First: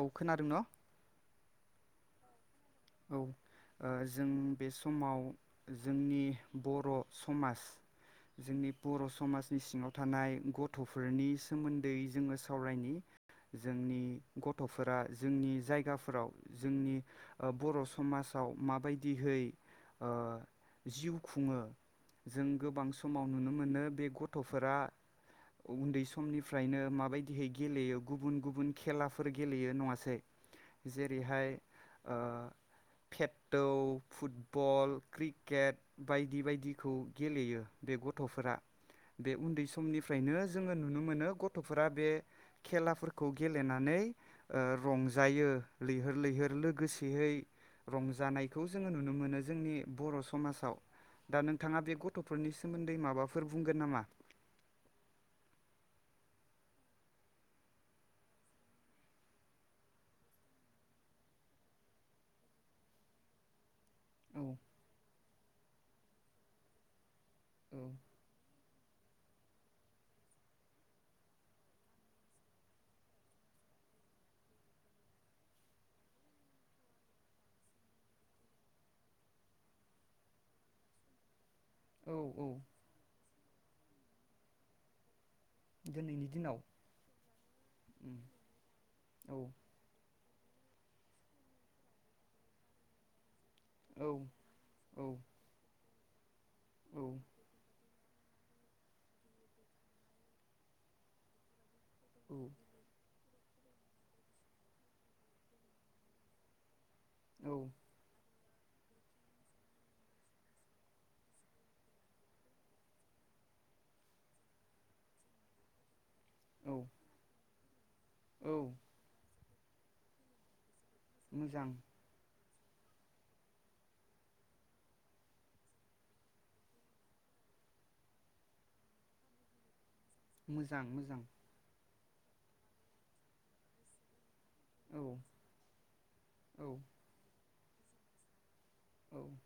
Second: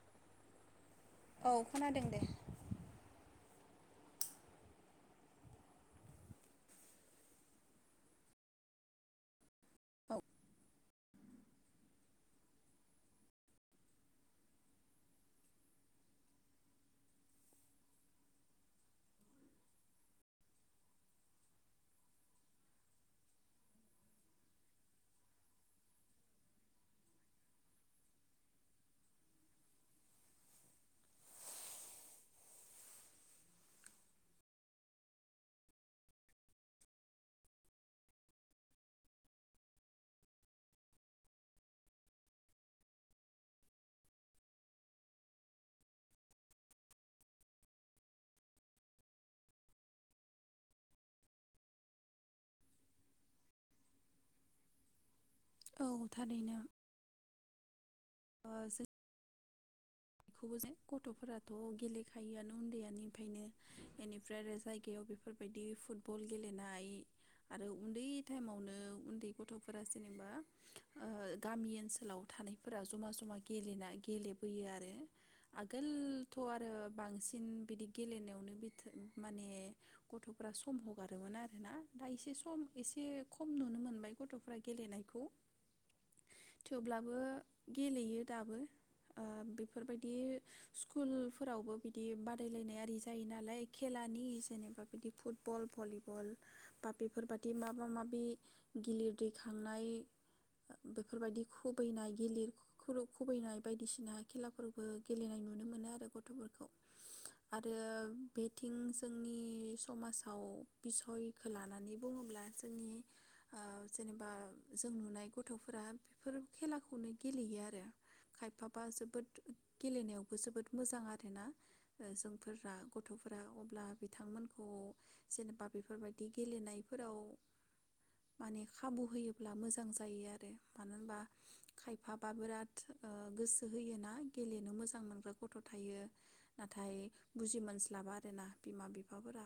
औ खोनादों न'? औ खोनादों दे। औ ओ जों बे समाव जोंनि बर' समाज जोंनि बर' समाज निसिङाव औ थानाय गथ' फोरनि सोमोन्दै जोङो सावरायनि जोंनि गथ'फोरा जोंनि जायगाफोराव जोंनि ओ बर' समाजाव माबायदिहै ओ जिउ खुङो जों गोबां समाव नुनो मोनो बे गथ'फोरा उन्दै समनिफ्रायनो माबायदिहै गेलेयो गुबुन गुबुन खेलाफोर गेलेयो नङासै जेरैहाय ओ फेटटौ, फुटबल, क्रिकेट बायदि बायदिखौ गेलेयो बे गथ'फोरा बे उन्दै समनिफ्रायनो जोङो नुनो मोनो गथ'फोरा बे खेलाफोरखौ गेलेनानै ओ रंजायो लैहोर लैहोर लोगोसे यै रंजानायखौ जोङो नुनो मोनो जोंनि बर' समाजाव दा नोंथाङा बे गथ'फोरनि सोमोन्दै माबाफोर बुंगोन नामा? औ थारैनो। आ जों खौबो जेन गथ'फोराथ' गेलेखायोआनो उन्दैयानिफायनो। बेनिफ्राय औ आरो जायगायाव बेफोरबायदि फुटबल गेलेनाय आरो औ उन्दै टाइमावनो उन्दै गथ'फोरा जेनेबा ओ गामि ओनसोलाव थानायफोरा जमा जमा गेलेना गेलेबोयो आरो। आगोलथ' आरो बांसिन बिदि गेलेनायावनो बिथोन माने गथ'फ्रा सम हगारोमोन आ ना दा औ एसे औ सम एसे खम नुनो मोनबाय गथ'फ्रा गेलेनायखौ। दिनैनि दिनाव थेवब्लाबो गेलेयो दाबो ओ औ बि बिदि स्कुल फोरावबो बिदि बादायलायनाय आरि जायो नालाय औ खेलानि जेनेबा औ बिदि फुटबल भलिब बल बा औ बेफोरबादि मा मा मा बे गिलिर दैखांनाय बेफोरबायदि खुबैनाय गिलिर खुलब खुबैनाय बायदिसिना खेलाफोरबो गेलेनाय नुनो मोनो आरो गथ'फोरखौ। औ आरो बेथिं जोंनि समाजाव बिसयखो लानानै बुङोब्ला जोंनि ओ जेनेबा जों नुनाय गथ'फोरा बेफोर औ खेलाखौनो गेलेयो आरो औ खायफाबा जोब गेलेनायावबो जोबोद मोजां आरोना मोजां ओ जों फोरा गथ'फोरा अब्ला बिथांमोनखौ जेनेबा बेफोरबायदि गेलेनायफोराव माने खाबु होयोब्ला मोजां जा जायो आरो मोजां मानो होनबा मोजां खाय फाबा बोराद ओ गोसो होयोना गेलेनो औ मोजां मोनग्रा गथ' थायो औ नाथाय बुजि मोन मोनस्लाबा आरो ना। बिमा औ बिफाफोरा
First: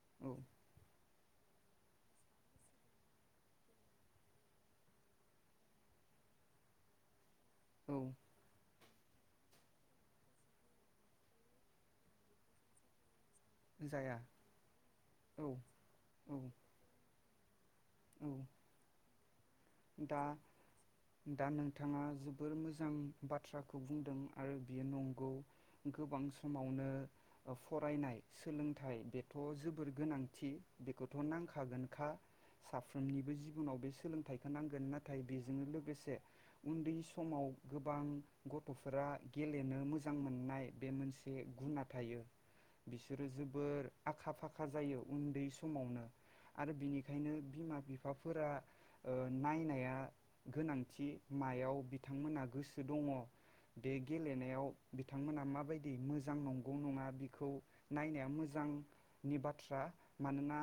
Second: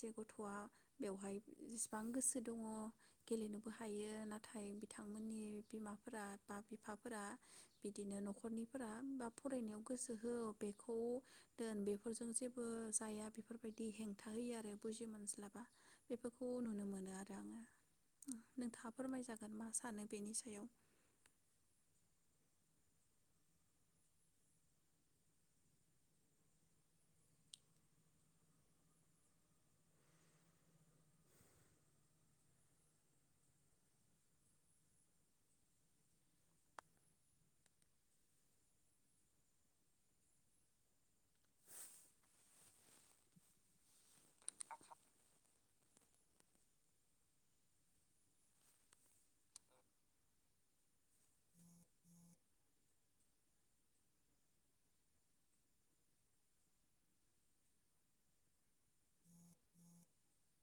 जे गथ'आ औ बेवहाय जेसिबां गोसो दङ गेलेनोबो हायो नाथाय बिथांमोननि बिमाफोरा बा बिफाफोरा औ बिदिनो न'खरनि फोर बा फरायनायाव गोसो हो बेखौ दोन बेफोरजों जेबो जाया बेफोरबायदि जाया हेंथा होयो आरो बुजि औ मोनज्लाबा औ बेफोरखौ नुनो मोनो आरो। आङो औ नोंथाङा फोरमाय जागोन दा दा नोंथाङा जोबोर मोजां बाथ्राखौ बुंदों आरो बेयो नंगौ गोबां समावनो ओ फरायनाय सोलोंथाइ बेथ' जोबोर गोनांथि बेखौथ' नांखागोनखा साफ्रोमनिबो जिबनाव बे सोलोंथाइ होनांगोन नाथाय बेजोंनो लोगोसे उन्दै समाव गोबां गथ'फोरा गेलेनो मोजां मोननाय बे मोनसे गुना थायो बिसोरो जोबोर आखा फाखा जायो उन्दै समावनो आरो बिनिखायनो बिमा बिफाफोरा ओ नायनाया गोनांथि मायाव बिथांमोनहा गोसो दङ बे गेलेनायाव बिथांमोना माबायदि मोजां नंगौ नङा बेखौ नायनाया मोजांनि बाथ्रा मानोना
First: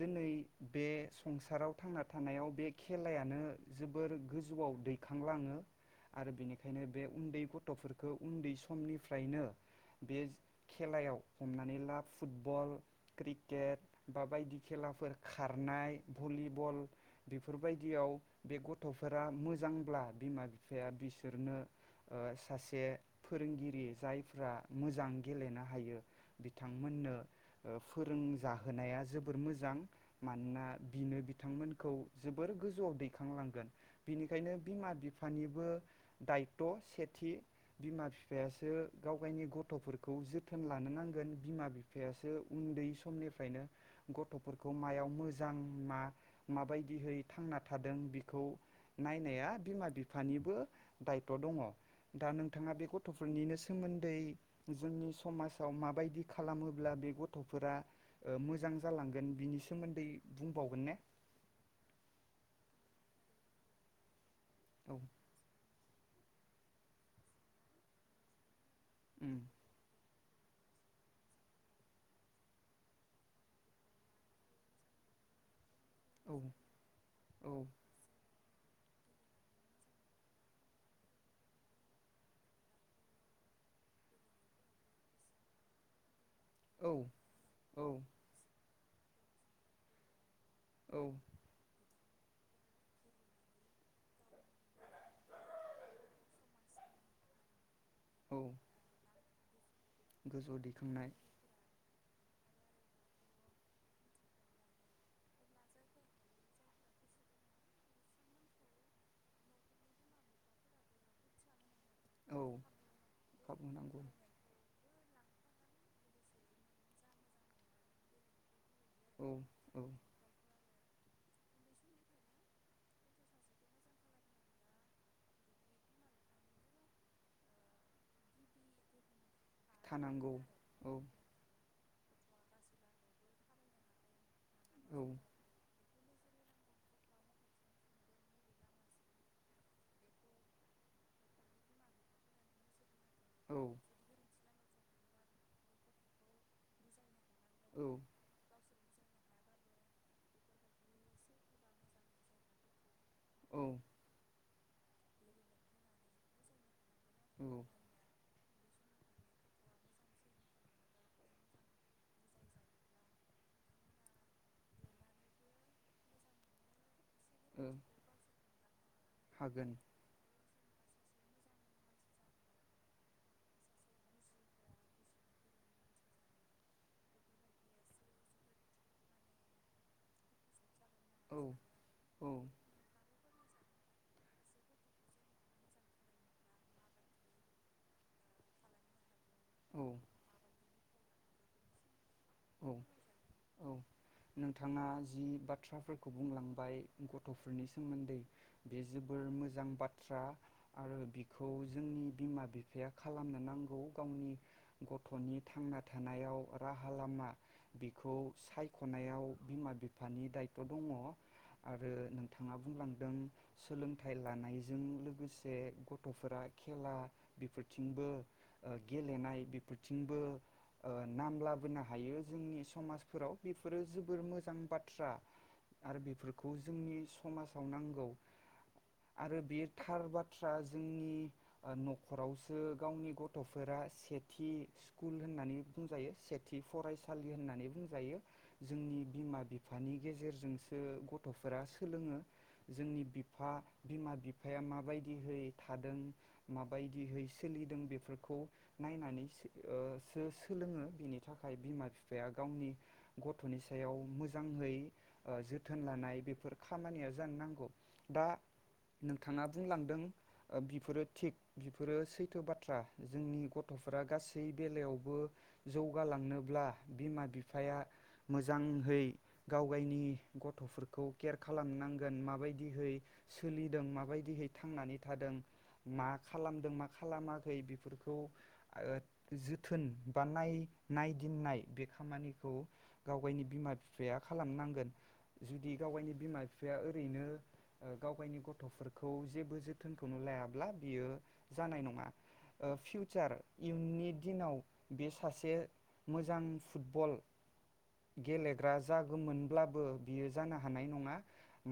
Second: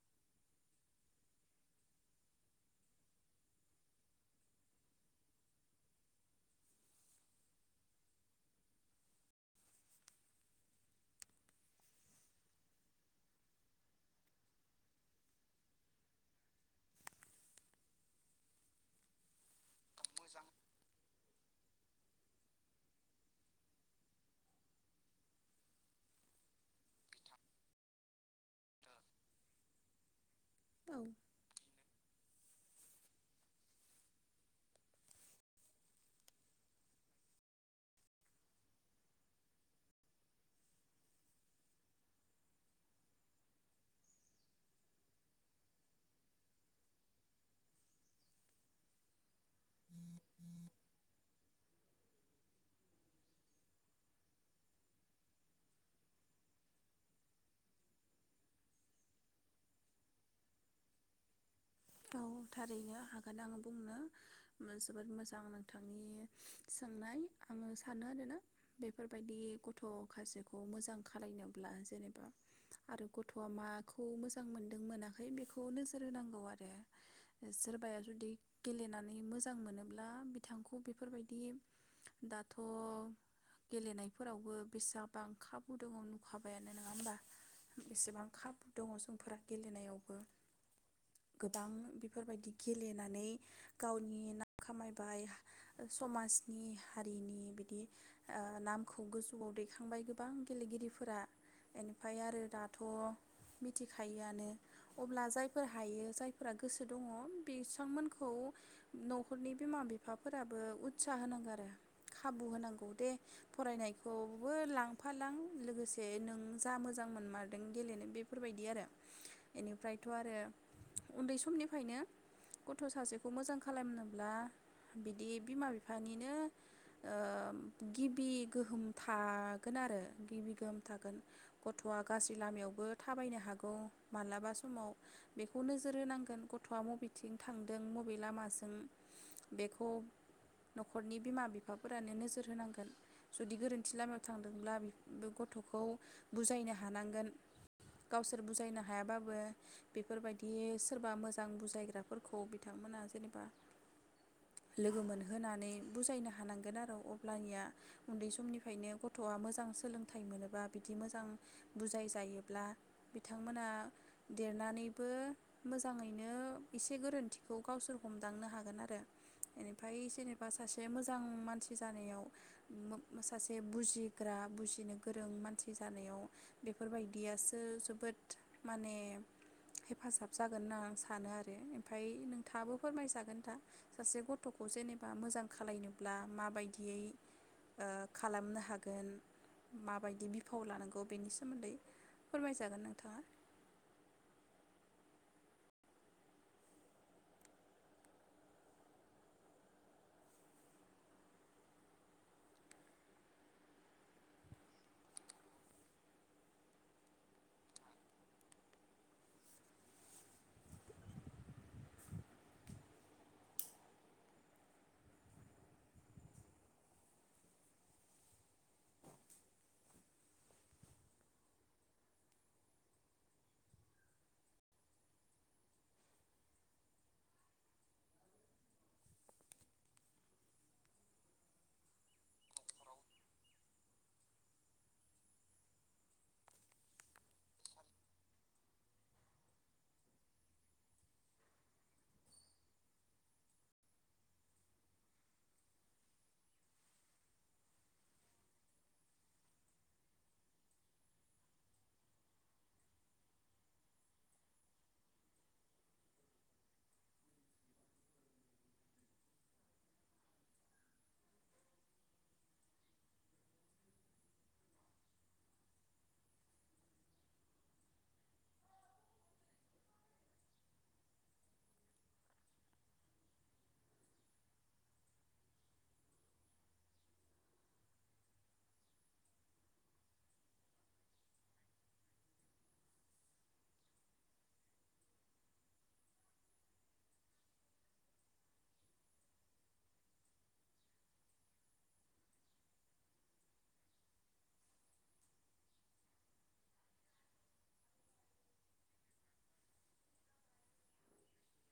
दिनै बे संसाराव थांना थानायाव बे खेलायानो जोबोर गोजौआव दैखांलाङो आरो बेनिखायनो बे उन्दै गथ'फोरखौ उन्दै समनिफ्रायनो बे खेलायाव हमनानै ला फुटबल क्रिकेट बा बायदि खेलाफोर खारनाय भलिबल बे फोरबायदियाव बे गथ'फोरा मोजांब्ला बिमा बिफाया बिसोरनो ओ सासे फोरोंगिरि जायफ्रा मोजां गेलेनो हायो बिथांमोननो ओ फोरोंजाहोनाया जोबोर मोजां। मानोना औ बिनो बिथांमोनखौ जोबोर गोजौआव दैखांलांगोन बिनिखायनो बिमा बिफानिबो दायथ' सेथि बिमा बिफायासो गाव गायनि गथ'फोरखौ जोथोन लानो नांगोन बिमा बिफायासो उन्दै समनिफ्रायनो गथ'फोरखौ मायाव मोजां मा माबा दिहै थांना थादों बेखौ नायनाया बिमा बिफानिबो दायथ' दङ। दा नोंथाङा बे गथ'फोरनिनो सोमोन्दै जोंनि समाजाव माबायदि खालामोब्ला बे गथ'फोरा ओ मोजां जालांगोन बिनि सोमोन्दै बुंबावगोन ने? औ थारैनो हागोन आं बुंनो। ओम औ जोबोर मोजां नों थांनि सोंनाय आङो सानो आरोना उम बेफोरबायदि गथ' माखासेखौ मोजां खालायनोब्ला जेनेबा आरो गथ'आ माखौ मोजां मोनदों मोनाखै बे खौ नोजोर औ होनांगौ आरो औ सोरबाया जुदि गेलेनानै मोजां मोनोब्ला बिथांखौ बेफोरबायदि दाथ' गेलेनायफोरावबो बेसा बां खाबु दङ नु खाबायानो नोङा औ होमबा औ बेसेबां खाबु दङ जों फोरा गेलेनायावबो औ गोबां बेफोरबायदि गेलेनानै गावनि नाम खामायबाय समाजनि हारिनि बिदि औ ओ नामखौ गोजौ आव दै खांबाय गोबां गोजौ दैखांनाय गेलेगिरिफोरा एनि फाय आरो दाथ' मिथिखायोआनो अब्ला जायफोर हायो जायफोरा गोसो दङ बिसांमोनखौ न'खरनि बिमा बिफाफोराबो उत्साह होनांगो आरो। औ खाबु होनांगौ दे खाबु होनांगौ फरायनायखौबो लां फालां लोगोसे नों जा मोजां मोनमारदों गेलेनो बेफोरबायदि आरो। औ औ एनिफ्रायथ' आरो उन्दै समनिफायनो गथ' सासेखौ मोजां खालामनोब्ला बिदि बिमा बिफानिनो ओ गिबि गोहोम था गोन आरो थानांगौ गिबि गोहोम औ थागोन गथ'आ गासि लामायावबो थाबायनो हागौ मालाबा समाव औ बेख नोजोर होनांगोन गथ'आ मबेथिं थांदों मबे लामाजों बेखौ न'खरनि बिमा बिफाफोरानो नोजोर होनांगोन। जुदि औ गोरोन्थि लामायाव थां दोंब्ला बि बे गथ'खौ बुजायनो हानांगोन। औ गावसोर बुजायना हायाबाबो बेफोरबाय दि सोरबा मोजां बुजायग्राफोरखौ बिथांमोना जेनेबा। औ लोगो मोनहोनानै बुजायनो हानांगोन आरौ। औ अब्लानिया उन्दै समनि फायनो गथ'आ मोजां सोलोंथाइ मोनोबा बिदि मोजां बुजाय जायोब्ला बिथांमोना देरनानैबो मोजाङैनो एसे गोरोन थिखौ ओ गावसोर हमदांनो हागोन आरो हागोन एनिफाय जेनेबा सासे मोज मोजां मानसि जानायाव, सासे बुजिग्रा बुजिनो गोरों मानसि जानायाव बेफोरबायदियासो जोबोद माने हेफाजाब जागोन ना सानो औ आरो ओमफ्राय नोंथाङाबो फोरमायजागोन नोंथां। सासे गथ'खौ जेनेबा मोजां खालायनोब्ला माबायदियै ओ खालामनो हागोन औ माबायदि बिफाव लानांगौ बेनि सोमोन्दै औ फोरमायजागोन नोंथाङा औ नोंथाङा जि बाथ्राफोरखौ बुंलांबाय गथ'फोरनि सोमोन्दै बे जोबोर मोजां बाथ्रा आरो बिखौ जोंनि बिमा बिफाया खालामनो नांगौ गावनि गथ'नि थांना थानायाव राहा लामा बेखौ सायख'नायाव बिमा बिफानि दायथ' दङ आरो नोंथाङा बुंलांदों सोलोंथाइ लानायजों लोगोसे गथ'फोरा खेला बेफोरथिंबो गेलेनाय बेफोरथिंबो ओ नाम लाबोनो हायो। जोंनि समाजफोराव बेफोरो जोबोर मोजां बाथ्रा आरो बेफोरखौ जोंनि समाजाव नांगौ आरो, बे थार बाथ्रा जोंनि ओ न'खरावसो गावनि गथ'फोरा सेथि स्कुल होननानै बुंजायो सेथि फरायसा लि होननानै बुंजायो। जोंनि बिमा बिफानि गेजेरजोंसो गथ'फोरा सोलोङो। जोंनि बिफा बिमा बिफाया माबायदिहै थादों माबायदिहै सोलिदों बेफोरखौ नायनानै ओ सो सोलोङो बिनि थाखाय बि बिफाया गावनि गथ'नि सायाव मोजाङै ओ जोथोन लानाय बेफोर खामानिया जानो नांगौ। दा नोंथाङा बुंलांदों बिफोरो थिग बिफोरो सैथो बाथ्रा जोंनि गथ'फोरा गासै बेलायावबो जौगालांनोब्ला बिमा बिफाया मोजांहै गाव गायनि गथ'फोरखौ केयार खालामनांगोन। माबायदिहै सोलिदों माबायदिहै थांनानै थादों मा खालामदों मा खालामाखै बेफोरखौ जोथोन बा नाय-नायदिंनाय बे खामानिखौ गाव गायनि बिमा बिफाया खालामनांगोन। जुदि गाव गावनि बिमा बिफाया ओरैनो गाव गायनि गथ'फोरखौ जेबो जोथोनखौनो लायाब्ला बियो जानाय नङा। ओ फिउचार इयुननि दिनाव बे सासे मोजां फुटबल गेलेग्रा जागोमोनब्लाबो बियो जानो हानाय नङा।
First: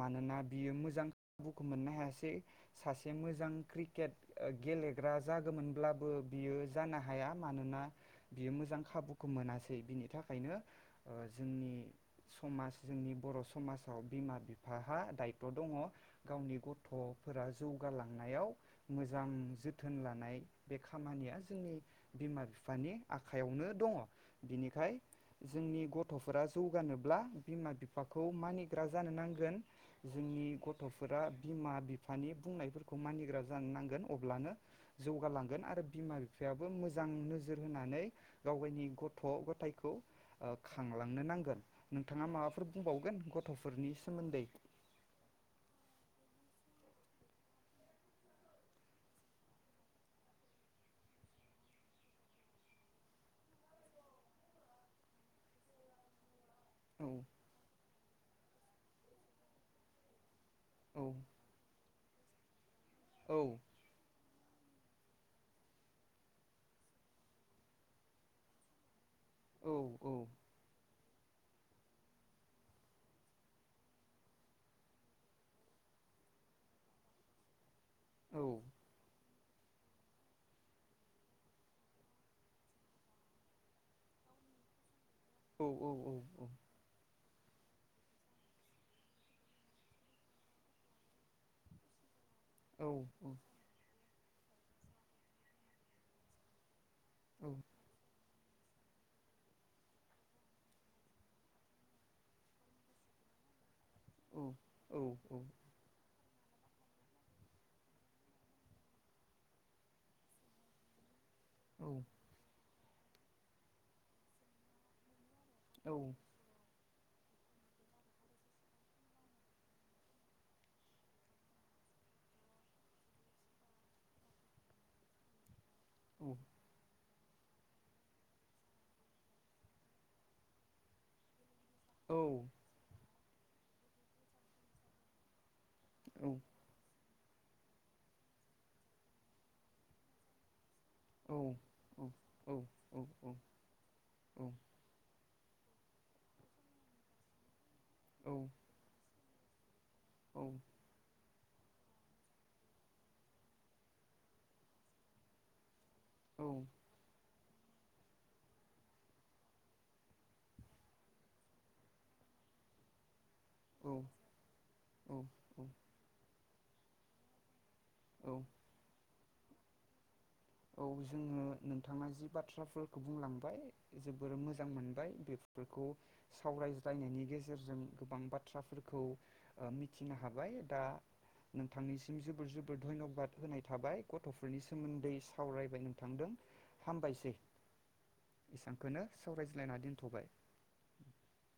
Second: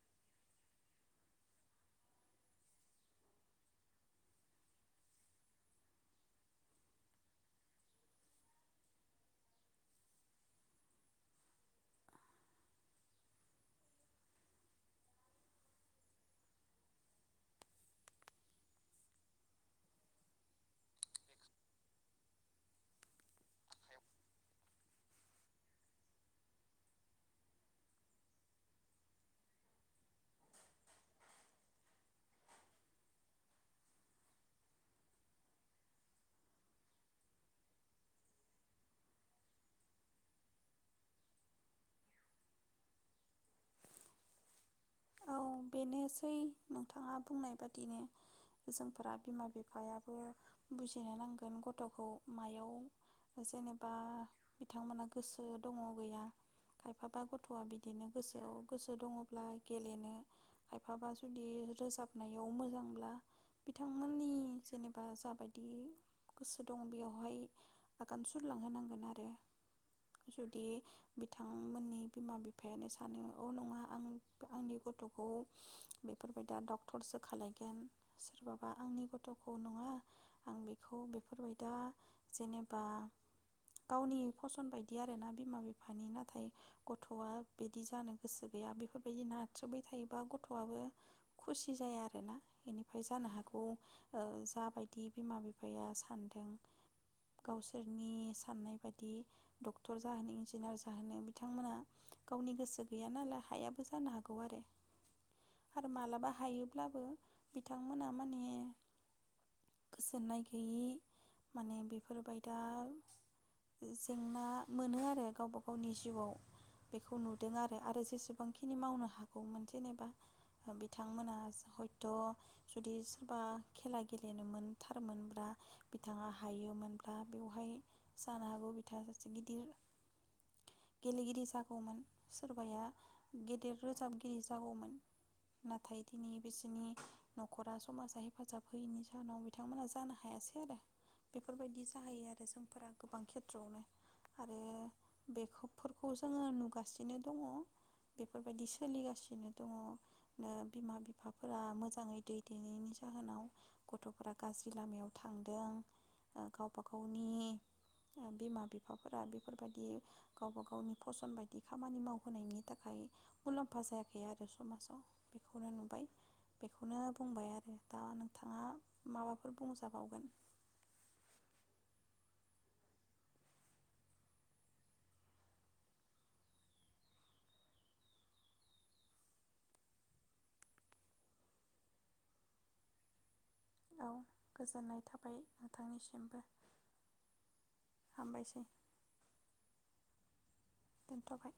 मानोना बियो मोजां खाबुखौ मोननो हायासै। सासे मोजां क्रिकेट गेलेग्रा जागोमोनब्लाबो बियो जानो हाया मानोना बियो मोजां खाबुखौ मोनासै। बिनि थाखायनो जोंनि समाज जोंनि बर' समाजाव बिमा बिफाहा दायथ' दङ गावनि गथ'फोरा जौगालांनायाव मोजां जोथोन लानाय बे खामानिया जोंनि बिमा बिफानि आखाइयावनो दङ'। बिनिखाय जोंनि गथ'फोरा जौगानोब्ला बिमा बिफाखौ मानिग्रा जानो नांगोन। जोंनि गथ'फोरा बिमा बिफानि बुंनायफोरखौ मानिग्रा जानो नांगोन अब्लानो जौगालांगोन आरो बिमा बिफायाबो मोजां नोजोर होनानै गावगायनि गथ' गथायखौ ओ खांलांनो नांगोन। नोंथाङा माबाफोर बुंबावगोन गथ'फोरनि सोमोन्दै? औ बेनोसै नोंथाङा बुंनाय बादिनो जोंफोरा बिमा बिफायाबो बुजिनो नांगोन गथ'खौ मायाव जेनेबा बिथांमोना गोसो दङ' गैया। औ खायफाबा गथ'वा बिदिनो गोसोआव गोसो दङ'ब्ला गेलेनो औ खायफाबा जुदि रोजाब नायाव मोजां मोनोब्ला औ बिथांमोननि जेनेबा जाबायदि गोसो दं बेयावहाय आगान सुरलांहोनांगोन आरो औ जुदि बिथांमोननि बिमा बिफायानो सानो अ नङा आं आंनि गथ'खौ बेफोरबायदि डक्टरसो खालायगोन औ सोरबाबा आंनि गथ'खौ नङा आं बेखौ बेफोरबाय दा जेनेबा गावनि फसन बायदि आरो ना बिमा औ बिफानि औ नाथाय गथ'वा बि बिदि जानो गोसो गैया बेफोर बायदि नारथ्रोबाय थायोबा गथ'वाबो खुसि जाया आरो ना बेनिफ्राय जानो औ हागौ ओ जाबाय बिदि बिमा बिफाया सानदों औ गावसोरनि साननाय बायदि डक्टर जाहोनो इन्जिनियार जाहोनो बिथांमोना गावनि गोसो गैया नालाय हायाबो जानो हागौ आरो औ आरो मालाबा हायो ब्लाबो बिथांमोना माने गोजोननाय गैयि [unintelligible] जेंना मोनो आरो। गावबा गावनि जिउआव बेखौ नु दों आरो जेसेबां बेखिनि मावनो हागौमोन जेनेबा बिथांमोना हयथ' जुदि सोरबा खेला गेलेनो मोन थारमोनब्ला बिथाङा औ हायोमोनब्ला बेवहाय जानो हागौ बिथाङा सासे गिदिर गेलेगिरि जा औ सोरबाया गेदेर रोजाबगिरि जागौमोन नाथाय औ दिनै बिसोरनि न'खरा समाजा हेफाजाब होयैनि जाहोनाव बिथांमोना जानो हायासै आरो औ बेफोरबायदि जाहैयो आरो औ जोंफोरा गोबां खेथ्रआवनो आरो बेखौ फोरखौ जोङो नुगासिनो दङ। बेफोरबायदि सोलिगासिनो बिदिनो दङ औ नो बिमा बिफा गथ'फोर मोजाङै दैदेनायनि जाहोनाव गथ'फोरा गाज्रि लामायाव थांदों औ ओ गावबा गावनि ओ बिमा बिफाफोरा बेफोरबायदि गावबा गावनि फसन बायदि खामानि मावहोनायनि थाखाय। मुलाम्फा जायाखै आरो समाजाव बेखौनो नुबाय बे खौनो बुंबाय आरो। दा नोंथाङा माबा फोर बुंंजाबावगोन। औ जोङो नोंथाङा जि बाथ्राफोरखौ बुंलांबाय जोबोर मोजां मोनबाय बेफोरखौ सावरायज्लायनायनि गेजेरजों गोबां बाथ्राफोरखौ ओ मिथिनो हाबाय दा नोंथांनिसिम जोबोर जोबोर धन्यबाद होनाय थाबाय औ गथ'फोरनि गोजोननाय सोमोन्दै थाबाय [unintelligible] नोंथांदों नोंथांनिसिमबो हामबायसै हामबायसै एसांखोनो सावरायज्लायना दोनथ'बाय। दोनथ'बाय